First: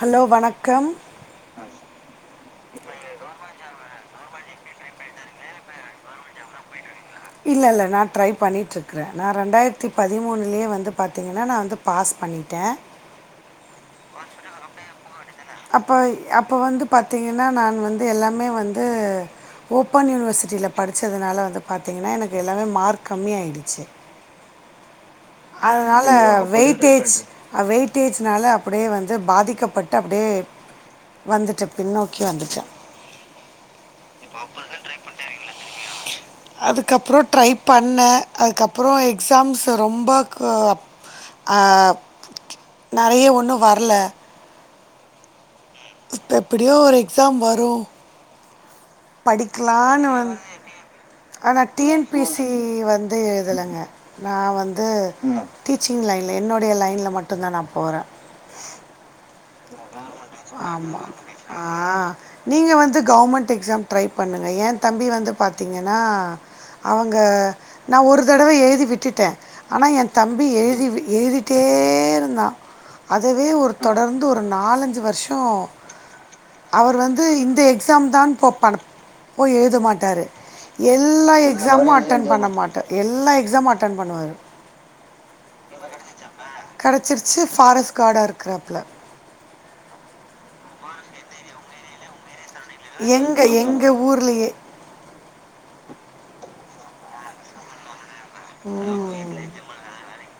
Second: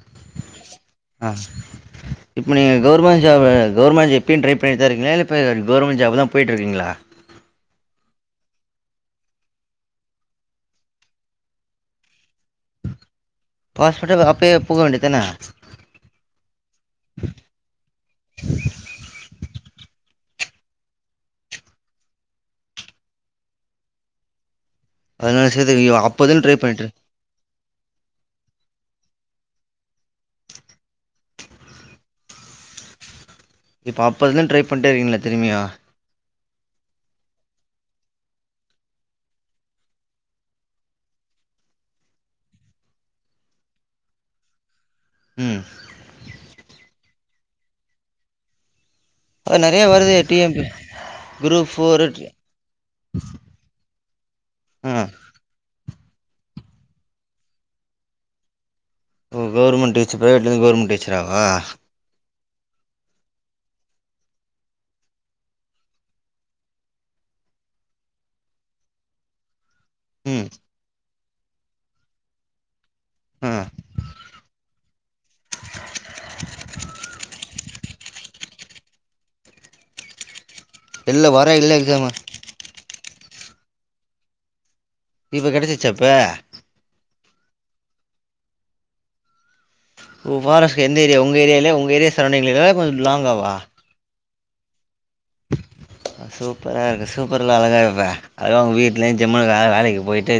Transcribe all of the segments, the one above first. hello வனக் அ இப்ப நீங்க கௌர்மண்ட் ஜாபு கௌர்மண்ட் இப்பயு ட்ரை பண்ணிட்தா இருக்கிங்ளா இப்ப கௌர்மெண்ட் ஜாப்தா போயிட்டுருக்கீங்களா இல்ல இல்ல நா ட்ரை பண்ணிட்டுருக்குறே நா ரெண்டாயிரத்தி பதிமூணுலயே வந்து பாத்திங்கன்னா நா வந்து பாஸ் பண்ணிட்டே ஹாஸ்பிட்டல் அப்பயே போக வேண்டிதான அப்ப அப்ப வந்து பாத்தீங்கன்னா நான் வந்து எல்லாமே வந்து ஓப்பன் யூனிவர்சிட்டில படிச்சதுனால வந்து ‌‌‌‌‌‌‌‌‌‌பாத்தீங்கன்னா எனக்கு எல்லாமே மார்க் கம்மி ஆயிடுச்சு பதினாலு சதவீதம் அதனால அப்போதுலருந்து ட்ரை பண்ணிட்டு வெயிட்டேஜ் வெயிட்டேஜ்னால அப்டியே வந்து அது பாதிக்கப்பட்டு அப்டியே வந்துட்டே பின்னோக்கி வந்துட்டே இப்போ அப்போருந்து ட்ரை பண்ணிட்டே இருக்கீங்ளா திரும்பியூ அதுக்கப்றோ ட்ரை பண்ணே அதுக்கப்பறோ எக்ஸாம்ஸ் ரொம்ப அ நெறைய ஒண்ணு வரல ம் இப்ப எப்டியோ ஒரு எக்ஸாம் வரு அது நெறைய படிக்கலானு வருது வந் டி எம் பி ஆனா group D four N P C வந்து எழுதலங்க நா வந்து ஆ டி ச்சிங் லைன்ல என்னுடைய லைன்ல மட்டுந்தா நா போறே ஓ கெளர்மன் டீச்சர் ப்ரைவேட்லருந்து கௌர்மண்ட் டிச்சராவா ஆ நீங்க வந்து கெளமண்ட் எக்ஸாம் ட்ரை பண்ணுங்க எ தம்பி வந்து பாத்தீங்கன்னா அவங்க நா ஒரு தடவ எழுதி விட்டுட்டே ஆனா எ ம் தம்பி எழுதி வி எழுதிட்டே இருந்தா அதவே ஆ ஒரு தொடர்ந் நாலஞ்சு வருஷோ அவர் வந்து இந்தயே எக்ஸாம்தான் போ ப போய் எழுத மாட்டாரு இல்ல எல்லா வர இல்ல எக்ஸாமு அட்டன் பண்ணு மாட்ட எல்லா எக்ஸாமு அட்டென் பண்ணுவாரு இப்ப கெடைச்சிச்சா இப்ப கெடச்சிருச்சு ஃபாரஸ்ட் கார்டா இருக்குறாப்ல ஃபாரஸ்ட் எந்த ஏரியா உங்க ஏரியாலியா உங்க ஏரியா சரௌண் எங்க எங்க ஊர்லயே சூப்பரா இருக்கு சூப்பர்லா அழகா இருப்பே அதா உங்க வீட்லயு ஜம்முனு வேற வேலைக்கி போய்ட்டு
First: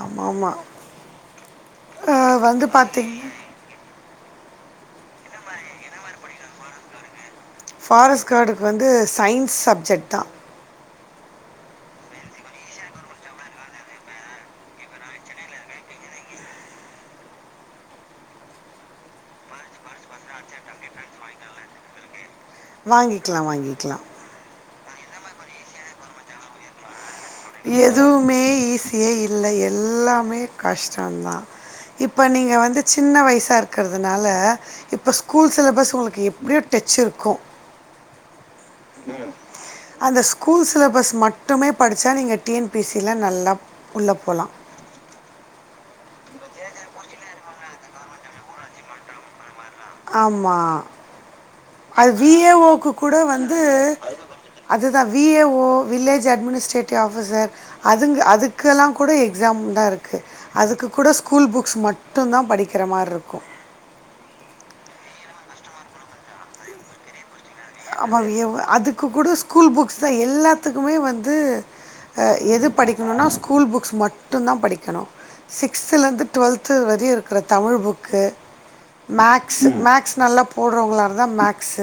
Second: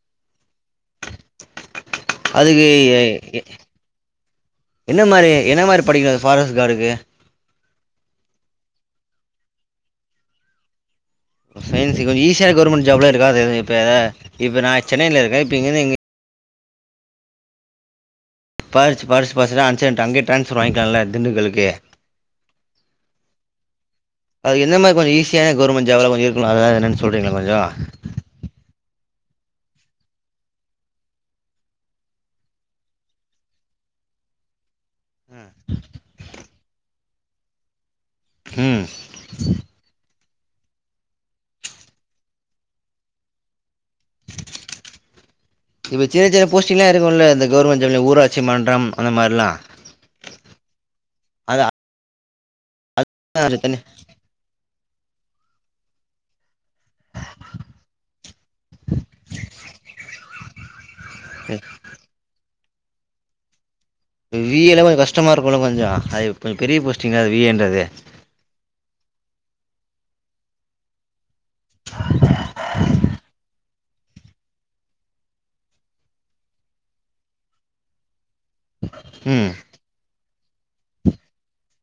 ஆமா ஆமா அதுக்கு என்ன மாரி என்ன மாரி படிக்னு ஃபாரஸ்ட் கார்டுக்கு ஃபாரஸ்ட் கார்டுக்கு வந்து சயின்ஸ் சப்ஜெக்ட் தா சயின்ஸ் கொஞ்சோ ஈஸியா கவர்மெண்ட் ஜாப்லா இருக்காது இப்ப இப்ப நா சென்னைல இருக்கே இப்ப இங்கந்துங்க எங்க படிச் படிச் பசா ஆயிட்டா அன்சென்ட் அங்கயே டிரான்ஸஃபர் வாங்கிக்கலால்ல திண்டுக்கலுக்கு வாங்கிக்கிலா வாங்கிக்கிலா கொஞ்சோ ஈசியான கவர்மென்டு ஜாப்லா கொஞ்சோ இருக்கும்ல அதாவாது என்னன்னு எதுவுமே ஈஸியே இல்ல எல்லாமே கஷ்டந்தா இப்ப நீங்க வந்து சின்ன வயசா இருக்குறதுனால இப்ப ஸ்கூல் சிலபஸ் உங்களுக்கு எப்டியோ டச் இருக்கு ம் அந்த ஸ்கூல் சிலபஸ் மட்டுமே படிச்சா நீங்க டி என் பி சில்லா நல்லா உள்ள போலா இப்ப சின்ன சின்ன போஸ்டி்ங்லா இருக்குல்ல இந்த கவர்மெண்ட் ஜப்லா ஊராட்சி மன்றம் அந்த மாரிலா ஆமா அது வி ஏ ஓக்கு அது கூட வந்து கொஞ்சம் தனி அதுதா V A O village administrative officer அதுங் அதுக்கு எல்லா கூட எக்ஸாம் தா இருக்கு அதுக்கு கூட ஸ்கூல் புக்ஸ் மட்டுந்தா படிக்கிற மாரி இருக்கு வீ ஏல்லா கொஞ்சோ கஷ்டமா இருக்குல்ல கொஞ்சோ அது கொஞ்சோ பெரிய போஸ்டிங் அது விஏன்றது அப்ப அங் எவ் அதுக்கு கூட ஸ்கூல் புக்ஸ் தா எல்லாத்துக்குமே வந் து ஆ எது படிக்கணுன்னா ஸ்கூல் புக்ஸ் மட்டு தா படிக்கணு சிக்ஸ்த்லருந்து டுவெல்த்து வரையு இருக்கிற தமிழ் புக்கு ம் மேக்ஸ் மேக்ஸ் நல்லா போடுறவங்களா இருந்தா மேக்ஸ்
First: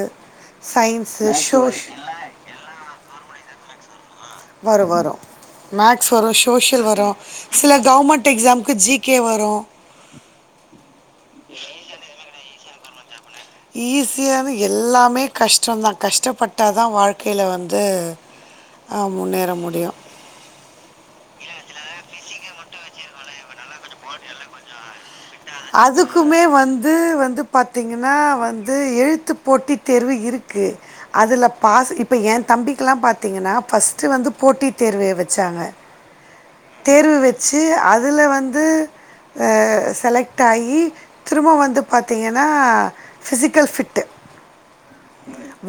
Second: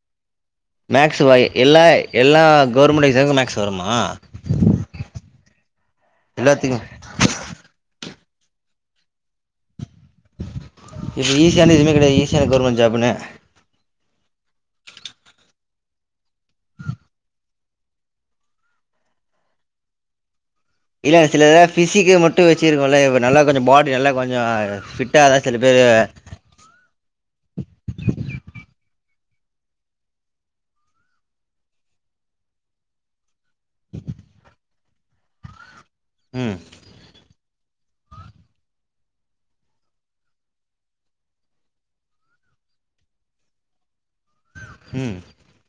மேக்ஸ் வா எல்லா எல்லா கவர்மெண்ட் எக்ஸாம்க்கு மேக்ஸ் வருமா வரு வரு மேக்ஸ் வரு எல்லாத்துக்கு சோசியல் வரு சில கவர்மெண்ட் எக்ஸாம்க்கு ஜி கே வரு இப்ப ஈஸியான எதுவுமே கெடையாது ஈஸியான கவர்மெண்ட் ஜாப்ன்னு ஈஸியான்னு எல்லாமே கஷ்டோந்தா கஷ்டப்பட்டா தா வாழ்க்கேல வந்து ஆ முன்னேற முடியு இல்ல சில இதுலா பிசிக் மட்டு வச்சிருக்கோல்ல இப்ப நல்லா கொஞ்சோ பாடி நல்லா கொஞ்சோ ஃபிட் அதுக்குமே வந்து வந்து பாத்தீங்கன்னா வந்து எழுத்து எழுத்து போட்டி தேர்வு இருக்கு அதுல பாஸ் இப்ப ஏ தம்பிகெல்லா பாத் தீங்கன்னா ஃபர்ஸ்ட் வந்து போட்டித் தேர்வு வச்சாங்க ம் தேர்வு வச் சி அதுல வந்து ஆ செலக்ட் ஆயி திரும்ப வந்து பாத்தீங்கன்னா ஃபிசிக்கல் ஃபிட்டு ம்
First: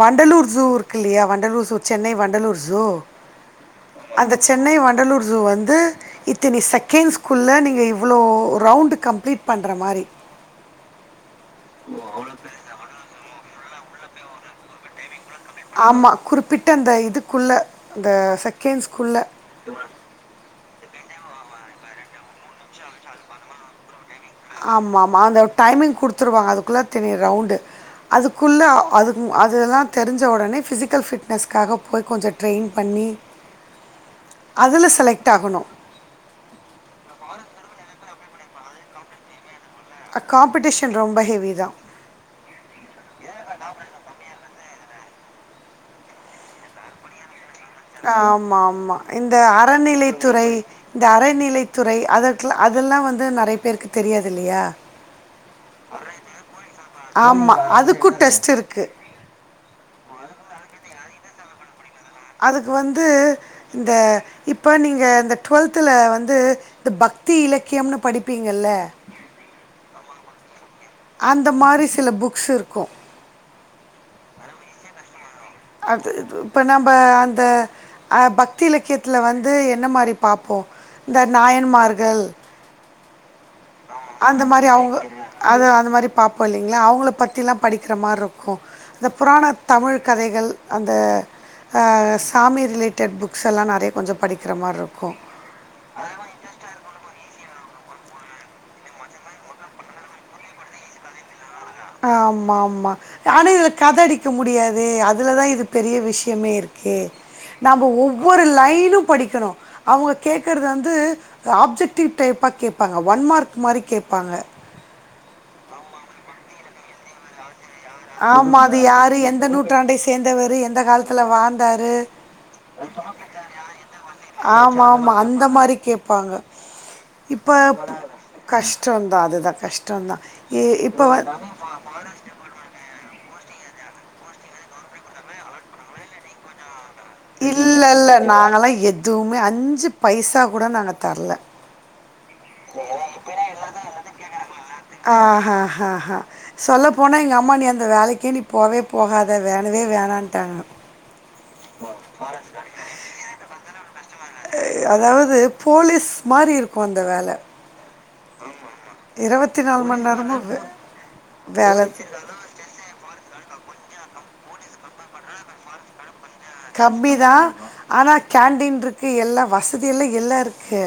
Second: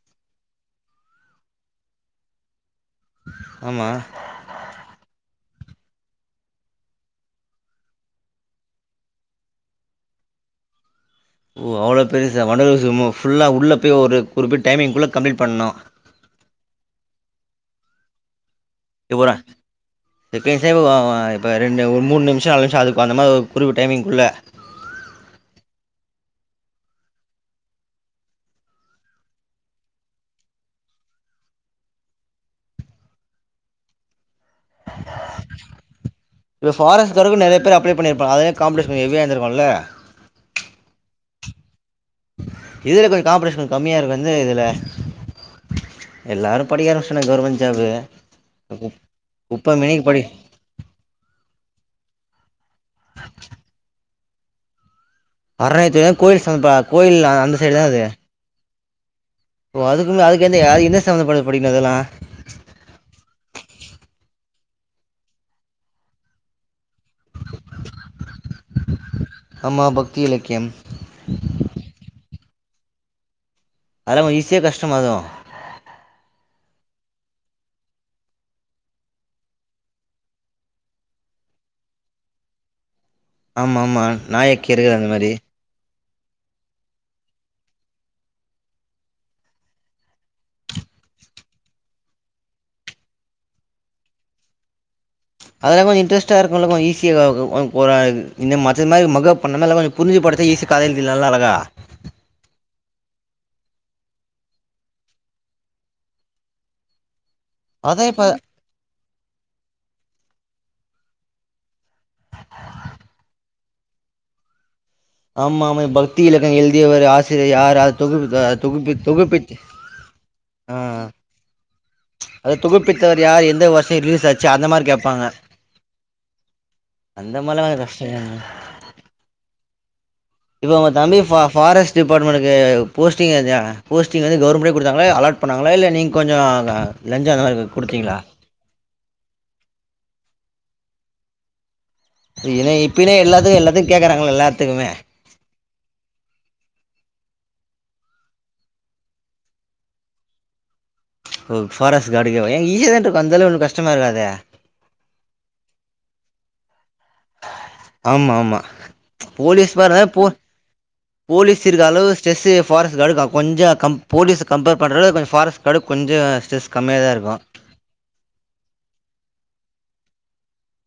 வண்டலூர் ஜூ இருக்கு இல்லையா வண்டலூர் ஜூ சென்னை வண்டலூர் ஜூ ஆமா அந்த சென்னை வண்டலூர் ஜூ வந் து இத்தனி செகண்ட்ஸ்குள்ள நீங்க இவ்ளோ ரவுண்ட் கம்ப்ளீட் பண்ற மாரி ஓ அவ்ளோ பெருசா வண்டலூர் ஜூ மு ஃபுல்லா உள்ள போய் ஒரு குறிப்பிட்ட டைமிங்குள்ள கம்ப்ளீட் பண்ணு ஆமா குறிப்பிட்ட அந்த இதுக்குள்ள அந்த செக் இ போற செகண்ட்ஸ் சேவு இப்ப ரெண்டு ஒரு மூணு நிமிஷோ நாலு நிமிஷோ அது அந்தமாரி ஒரு குறிப்பிட்ட டயமிங்குள்ள ஆமா ஆமா அந்த டயமிங் குடுத்துருவாங்க அதுக்குள்ள இத்தினி ரவுண்டு அதுக்குள்ள அது அதெல்லா தெரிஞ்ச ஒடனே பிசிக்கல் ஃபிட்னஸ்க்காக போய் கொஞ்சோ ட்ரெயின் பண் ணி இப்ப ஃபாரஸ்ட் கார்டுக்கு நெறைய பேர் அப்ளே பண்ணியிருப்பாங்க அதே காம்படீஷன் கொஞ்சோ ஹெவியா இருந்திருக்குல்ல காம்படீஷன் ரொம்ப ஹெவிதா இதுல கொஞ்சோ காம்படீஷன் கம்மியா இருக்கு எந்து இதுல எல்லாரு படிக்க ஆரம்பிச்சிட்டானுங்க கவர்மெண்ட் ஜாபு ஆமா ஆமா இந்த குப்ப மேனிக்கு படி அறநிலைத்துறை இந்த அறநிலைத் துறை அதற்கு அதெல்லா வந்து நெறைய பேருக்கு தெரியாது இல்லையா அறநிலையத்துறை கோயில் சம்பந்தப்ப கோயில் ஆமா அந்த சைடு தான் அது அதுக்கு டெஸ்ட் இருக்கு ஓ அதுக்கும அதுக்கு எந்த ய எந்த சம்பந்தப் பட்ட படிக்கணு அதெல்லா இப்போ நீங்க இந்த டு்வெல்த்துல வந்து இந்த பக்தி இலக்கியம்னு படிப்பீங்கல்ல த்தியிலக்கியம் அந்த மாரி சில புக்ஸ் இருக்கு அதெலா ஈஸியா கஷ்டமா எது அது இது இப்ப நம்ம அந்த அ பக்தி இலக்கியத்துல வந்து என்ன மாரி பாப்போ இந்த நாயன்மார்கள் ஆமாம் ஆமாம் அந்த மாரி அவங்க நாயக்கியர்கள் அந்த மாதிரி அது அந்த மாரி பாப்போ இல்லைங்களா அவங்கள பற்றிலா படிக்கிற மாரி இருக்கு அந்த புராண தமிழ் கதைகள் அந்த அ சாமி ரிலேட்டட் புக்ஸ் எல்லா நெறைய கொஞ்ச படிக்கிற மாரி இருக்கு அதெலா கொஞ்ச இன்டரஸ்டா இருக்கும்ள கொஞ்ச ஈஸியா போறாது ஒரு இந்த மற்ற மாரி மக பண்ணனதேலாம கொஞ்ச புரிஞ்சு படிச்சா ஈஸியா கதை எழுதலாம்ல இத எலாம் அழகா ஆமா ஆமா ஆனா இதுல கத அடிக்க முடியாதே அதுலதா இது பெரிய விஷயமே இருக்கே நம்ப அதான் இப்போ ஒவ்வொரு லைனு படிக்கணு அவங்க கேட்கறது வந்து வந்து ஆப்ஜெக்டிவ் டைப்பா கேப்பாங்க ஒன் மார்க் மாரி கேப்பாங்க ஆமா ஆமா பக்தி இலக்கம் எழுதியவர் ஆசிரியர் யார் அது தொகுப்பு ஆமா அது தொகுப்பி யாரு எந்த தொகுப்பித்து நூற்றாண்டை சேர்ந்தவரு ஆ எந்த காலத்துல வாழ்ந்தாரு அது தொகுப்பித்தவர் யார் எந்த வருஷம் ரிலீஸ் ஆச்சு அந்த ஆமா மாதிரி ஆமா கேட்பாங்க அந்த மாரி கேப்பாங்க அந்த இப்ப மாதிரிலாம் கொஞ்சம் கஷ்டம் கஷ்டந்தா அதுதா கஷ் இப்ப உங்க தம்பி ஃபா ஃபாரஸ்ட் டிபார்ட்மெண்டுக்கு போஸ்டிங் எத போஸ்டிங் வந்து கவர்மெண்டே கொடுத்தா அலாட் பண்ணாங்களா இல்ல நீங்க கொஞ்சோ லஞ்சோ அந்த மாரி இல்ல இல்ல குடுத்தீங்களா நாங்கல்லா எதுமே அஞ்சு பைசா கூட நாங்க தரல என இப்பனே எல்லாத்துக்கு எல்லாத்துக்கு கேக்குறாங்களே எல்லாத்துக்குமே ஆ ஹா சொல்ல போனா எங்க அம்மா நீ அந்த வேலைக்கே நீ போகவே போகாத வேணவே வேணான்ட்டாங்க ஓ ஃபாரஸ்ட் கார்டுக்கேவா ஈசிய தான இருக்கு அந்தலவுக்கு ஒன்னு கஷ்டமா இருகாது அதாவது போலீஸ் மாரி இருக்கு அந்த வேல ஆமா ஆமா இருவத்தி போலீஸ் நாலு பார் மண் போ நேரமு வே போலீஸ் இருக்கற வேல அளவு ஸ்ரெஸ் ஃபாரஸ்ட் கார்டுகா கொஞ்ச கம் போலீச கம்பர் பண்ணறத கொஞ்சம்ஃபாரஸ்ட் கார்டு கொஞ்ச கம்மிதா ஆனா கேன்டீன் இருக்கு எல்லா வசதி எல்லா எல்லா இருக்கு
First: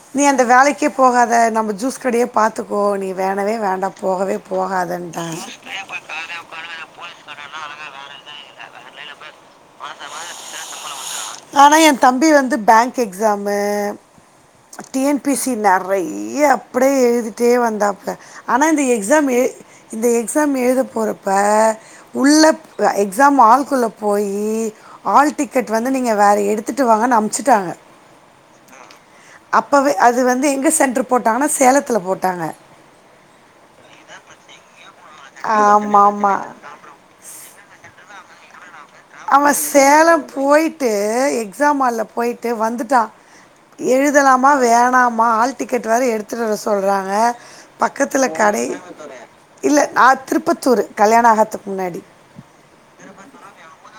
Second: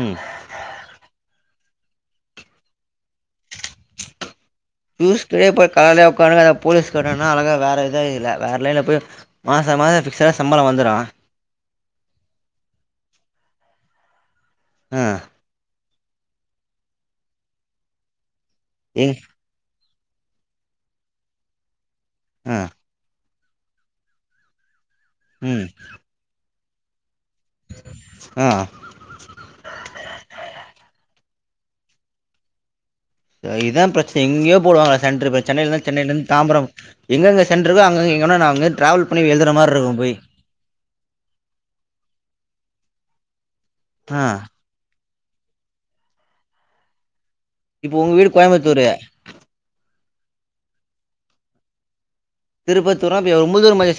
ம் நீ அந்த வேலைக்கே போகாத நம்ம ஜூஸ் கடையே பாத்துக்கோ நீ வேணவே வேண்டா போகவே போகாதன்ட்டான் கூஸ்ட்டு போயி கடைல உக்கார்ரே போலீஸ்காரண்னா அழகா வேரவே இல்ல வேறலைன்ல மாச மாசோ பிக்ஸா சம்பளோ வந்துரு ஆனா எ தம்பி வந்து பேங்க் எக்ஸாமு ஆ டிஎன்பிஸ்சி நெறைய அப்படியே எழுதிட்டே வந்தாப்ல ஆனா இந்த ஏ எக்ஸாம் எ இந்த எக்ஸாம் எழுத போறப்ப ஆ உள்ளப் எக் எக்ஸாம் ஆல்குள்ள போயி ஆல் ம் டிக்கெட் வந்து நீங்க வேற எடுத்துட்டு வாங்கன் அம் ஆ அப்போவே அது வந்து எங்க சென்டரு போட்டாங்கன்னா சேலத்துல போட்டாங்க இதுதா பிரச்சனை எங்கேயோ போடுவாங்க சென்ட்ரு பிரச்சனை இல்லனா ஆமாம் சென்னையில இருந்து ஆமாம் தாம்பரம் எங்கெங்க சென்டரு இருக்கோ அங்க என்னனாங் அவ சேலம் போயிட்டு எக்ஸா ஹால்ல போயிட்டு வந்துட்டா ஆ எழுதலாமா வேணாமா ஆல் டிக்கெட் வேர எடுத்துட்டுவர சொல்றாங்க இப்போ உங்க பக்கத்துல வீடு கடை கோயம்புத்தூரு இல்ல நா திருப்பத்தூரு கல்யாண ஆகத்துக்கு முன்னாடி திருப்பத்தூரா அது ரொம்ப தூராமச்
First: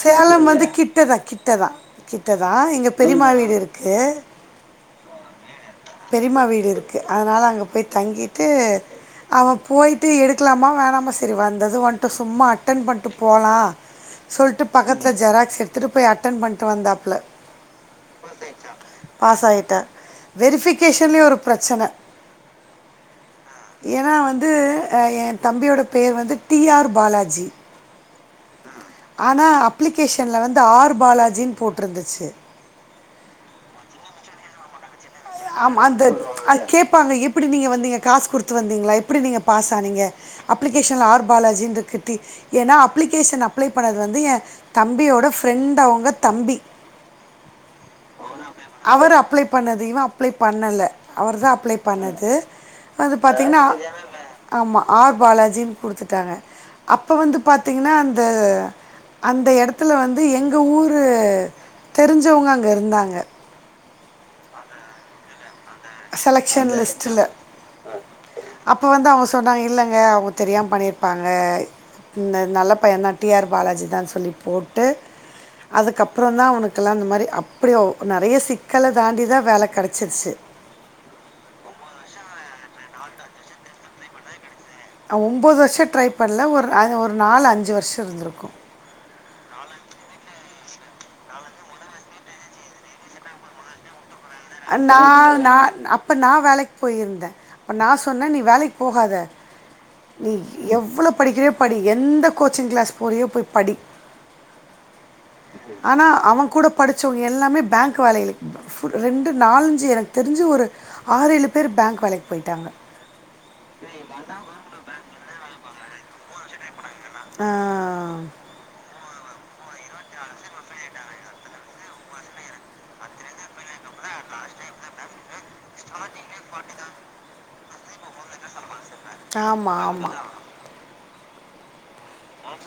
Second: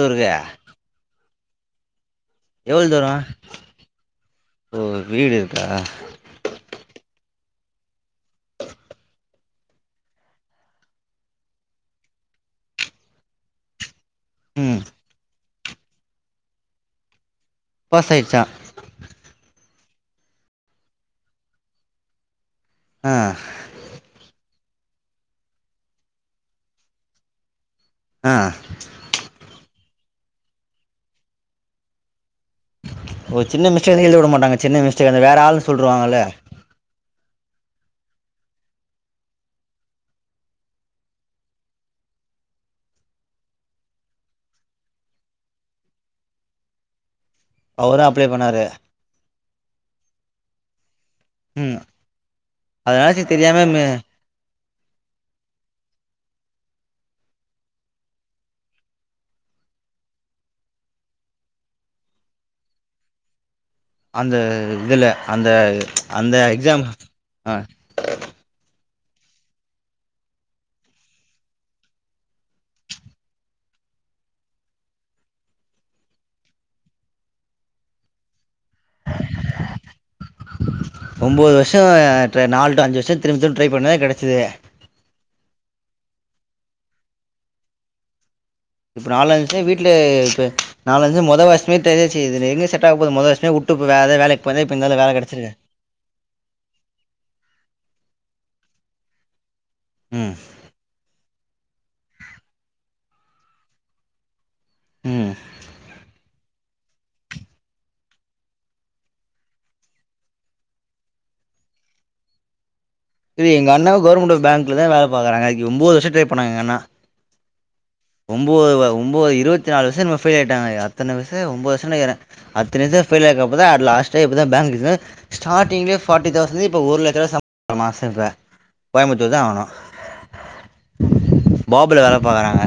சேலம் வந்து கிட்டதா கிட்டதா கிட்டதா எவ்ளோ எங்க தூரோ பெரியம்மா வீடு இருக்கு ஓ வீடு இருக்கா பெரீமா வீடு இருக்கு அதனால அங்க போய் தங்கிட்டு அவ போயி்ட்டு எடுக்கலாமா வேணாமா சரி வந்தது வந்டோ சும்மா அட்டென் பண்ட்டு போலா சொல்ட்டு ம் பக்கத்துல ஜெராக்ஸ் எடுத்துட்டு போய் அட்டன் பண்ட்டு வந்தாப்ல பாஸ் ஆயிடுச்சா பாஸ் ஆயிட்டா வெரிபிகேஷன்லயே ஒரு ப்ரச்சன ஆ ஏன்னா வந் து இது அ என் தம்பியோட பேரு வந்து டி ஆர் பாலாஜி ஆ ஆனா அப்ளிகேஷன்ல வந்து ஆர் பாலாஜினு போட்ருந்துச்சு ஒரு சின்ன மிஸ்டேக்னு எழுதவிட மாட்டாங்க சின்ன மிஸ் ஆமா அந்த அது கேப்பாங்க எப்டி நீங்க வந் நீங்க காசு குடுத்து வந்தீங்களா எப்டி நீங்க பாஸ் ஆனீங்க அப்ளிகேஷன்ல ஆர் பாலாஜி இருக்கு டி ஏன்னா அப்ளிகேஷன் அப்ளை பண்ணது வந்து ஏ தம்பியோட ஃப்ரெண்டவுங்க தம்பி அவரு அப்ளை பண்ணாரு அவரு அப்ளை பண்ணது இவ அப்ளை பண்ணல அவர் தா அப்ளை ம் பண்ணது அதனால வந்து சரி பாத்தீங்கன்னா தெரியாம மி ஆமா ஆர் பாலாஜினு குடுத்துட்டாங்க அப்ப வந்து பாத்தீங்கன்னா அந்த அந்த எடத்துல வந்து எங்க ஊரு தெரிஞ்சவுங்க அங்க இருந்தாங்க அந்த இதுல அந்த அந்த செலெக்ஷன் எக்ஸாம் அ இப்போ வந்து அவுங்க சொன்னாங்க இல்லைங்க அவுங்க தெரியாம பண்ணியிருப்பாங்க இந்த நல்ல பையந்தா டி ஆர் பாலாஜிதான் சொல்லி போட்டு அதுக்கப்றோ தா அவனுக்கெல்லா அந்த மாரி அப்டியே நறைய சிக்கல தாண்டிதா வேல கெடைச்சிருச்சு ஒம்போது வர்ஷோ டிர நாலு டு அஞ்சு வர்ஷோ திரும்ப திரும்ப ட்ரை பண்ணே கெடச்சிதே அவ ஒம்போது வர்ஷோ ட்ரை பண்ல ஒரு அ ஒரு நாலு அஞ்சு வர்ஷோ இருந்திருக்கோ இப்ப நாலஞ்சு வீட்ல இப்ப நாலஞ்சு மொத வர்சமே தெரிஞ்சுருச்சு இது எங்க செட் ஆக போது முத வர்ஷமே ஊட் துப்பு வேற வேலைக் நா நா அப்ப நா வேலைக்கு போயிருந்தே அப்ப நா சொ சொன்னே நீ வேலைக்கு போகாத நீ ம் எவ்ளோ படிக்கிறியோ படி எந்த கோச்சிங் கிளாஸ் போரியோ போய் படி உம் ஆனா அவங் கூட படிச்சவுங்க எல்லாமே பேங்க் வேலைகுளுக்கு ரெண்டு நாலஞ்சு எனக் தெரிஞ்சு ஒ ரு ஆறு ஏழு பேர் பேங்க் வேலைக்கு போயிட்டாங்க திரி எங்கண்ணா கவர்மெண்ட்டு பேங்க்ல தா வேல பாக்குறாங்க ஒம்போது வர்ஷோ ட்ரை பண்ணாங்க எங்கண்ணா ஆஹ ஒம்போது வா ஒம் ம்போது இருபத்திநாளு வர்சோ என்னமோ ஃபெயில் ஆயிட்டாங்க அத்தனாவர்சோ ஒம்போதுவர்சோனு நெனைக்கிறே அத்தன வர்சோ ஃபெயில் ஆயிருக்குறப்பதா அது லா ஃபஸ்ட்டே இப்பதா பேங்க் இதுல ஸ்டாரிங்லயே ஃபாட்டி தௌசண்ட இப்ப ஒரு லட்சோ சம்பளமா மாசோத்துல ஆமா ஆமா பாபுல வேல பாக்குறாங்க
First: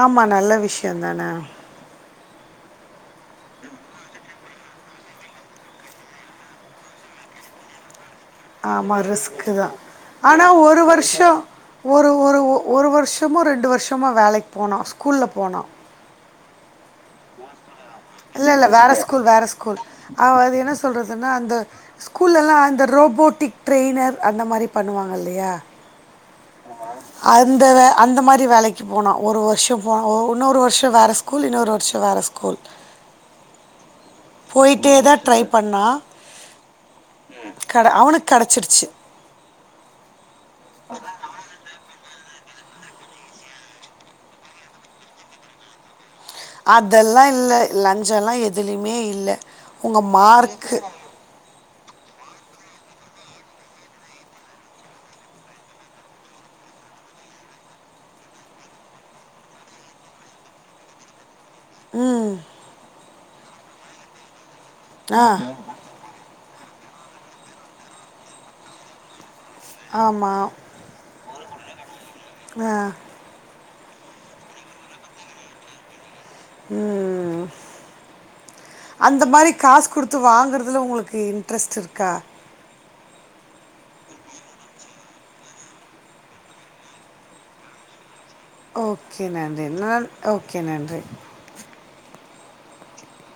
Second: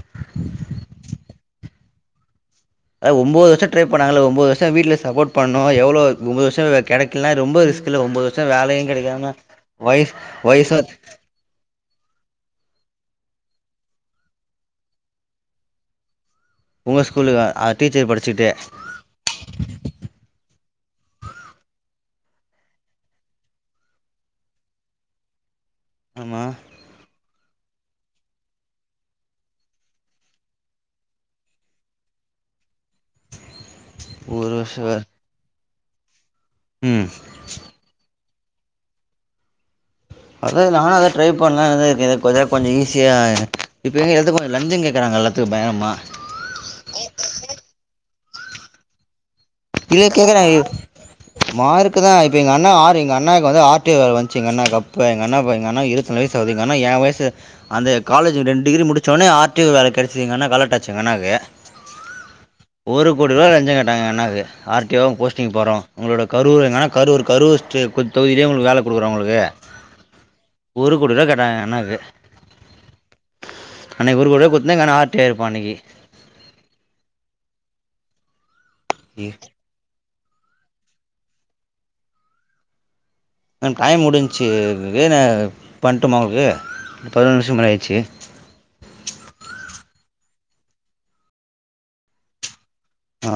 ஆமா நல்ல விஷ்யோ தானே அ ஒம்போது வர்ஷோ ட்ரை பண்ணாங்கல ஒம்போது வர்ஷோ வீட்ல சப்போர்ட் பண்ணுனோ எவ்லோ ஒம்போது வர்ஷோ கெடைக்கலன்னா ரொம்போ ரிஸ்க் சிலர் ஒம்போது வர் ஆமா ரிஸ்குதா ஆனா வயசா ஒரு வர்ஷோ ஒரு ஒரு ஒரு வர்ஷமோ ரெண்டு வர்ஷமோ வேலைக்கு போனா ஸ்கூல்ல போனா உங்க ஸ்கூலுக்கு ஆ இல்ல இல்ல வேற ஸ்கூல் வேற ஸ்கூல் அவ அது என்ன சொல்றதுன்னா அந்த ஸ்கூல்லெல்லா அந்த ரோபோட்டிக் ட்ரெய்னர் அந்த மாரி பண்ணுவாங்கல்லையா ஆமா அந்த வே அந்த மாரி வேலைக்கு போனா ஒரு வர்ஷோ போனா இன்னொரு வர்ஷோ வேற ஸ்கூல் இன்னோர் வர்ஷோ வேற ஸ்கூல் ஒரு வருஷோ போயிட்டே தா ட்ரை பண்ணா ம் கட அவனுக் கடச்சிடுச்சு அதா நானு அத ட்ரை பண்ணே கொஞ்சோ ஈ சி ஈசியா இப்ப எங்க எல்லாத்துக்கு லஞ்ஜோ கேக்குறாங்க எல்லாத்துக்கோ பயங்கரமா அதெல்லா இல்ல லஞ்சோல்லா எதுலையுமே இல்ல இல்ல கேக்கற மார்க்குதா இப்ப எங்க அண்ண ஆர் ஐ எங்க அண்ணாக்கு வந்து ஆர் டி ஓ வேல வந்ச்சுங்க என்ன கப்பு எங்கண்ண இப்ப எங்கண்ணாக்கு இருவத்து நாலு வயசு ஆவுது எங்கண்ணா ஏ வயசு அந்த காலேஜு ரெண்ட் டிகிரி முடிச்சவொன்னே ஆர் டி ஓ வேல கெடைச்சது எங்க அண்ணக் அலட்டாச்சு எங்க அண்ணாக்கு ம் ஒரு கோடி ரூவா லஞ்ச கேட்டாங்க எங்க அண்ணாக்கு ஆர் டி ஓன் ஆ போஸ்டிங் போறோ உங்களோட கரூர் எங்கன்னா கரூர் கரூர் ஸ்டே கு தொகுதியிலே உங்களுக்கு வேல குடுக்குறே உங்களுக்கு ஆமா ன்னாங்க எங்க அண்ணாக்கு ஆ அன்னைக்கு ஒரு கோடி ரூவா குடுத்துருந்தா எங்க அண்ண ஆர் டி ஓ ஆயிருப்பா அன்னைக்கி ம் அந்த மாரி காஸ் குடுத் து வாங்குறதுல உங்களுக்கு இன்ட்ரெஸ்ட் இருக்கா மேம் டைம் முடிஞ்ச்சுகுன பண்ட்டுமா உங்கக்கு பதினோரு நிமிஷமாயிருச்சு ஓகே நன்றி நன் ஓகே நன்றி ஆ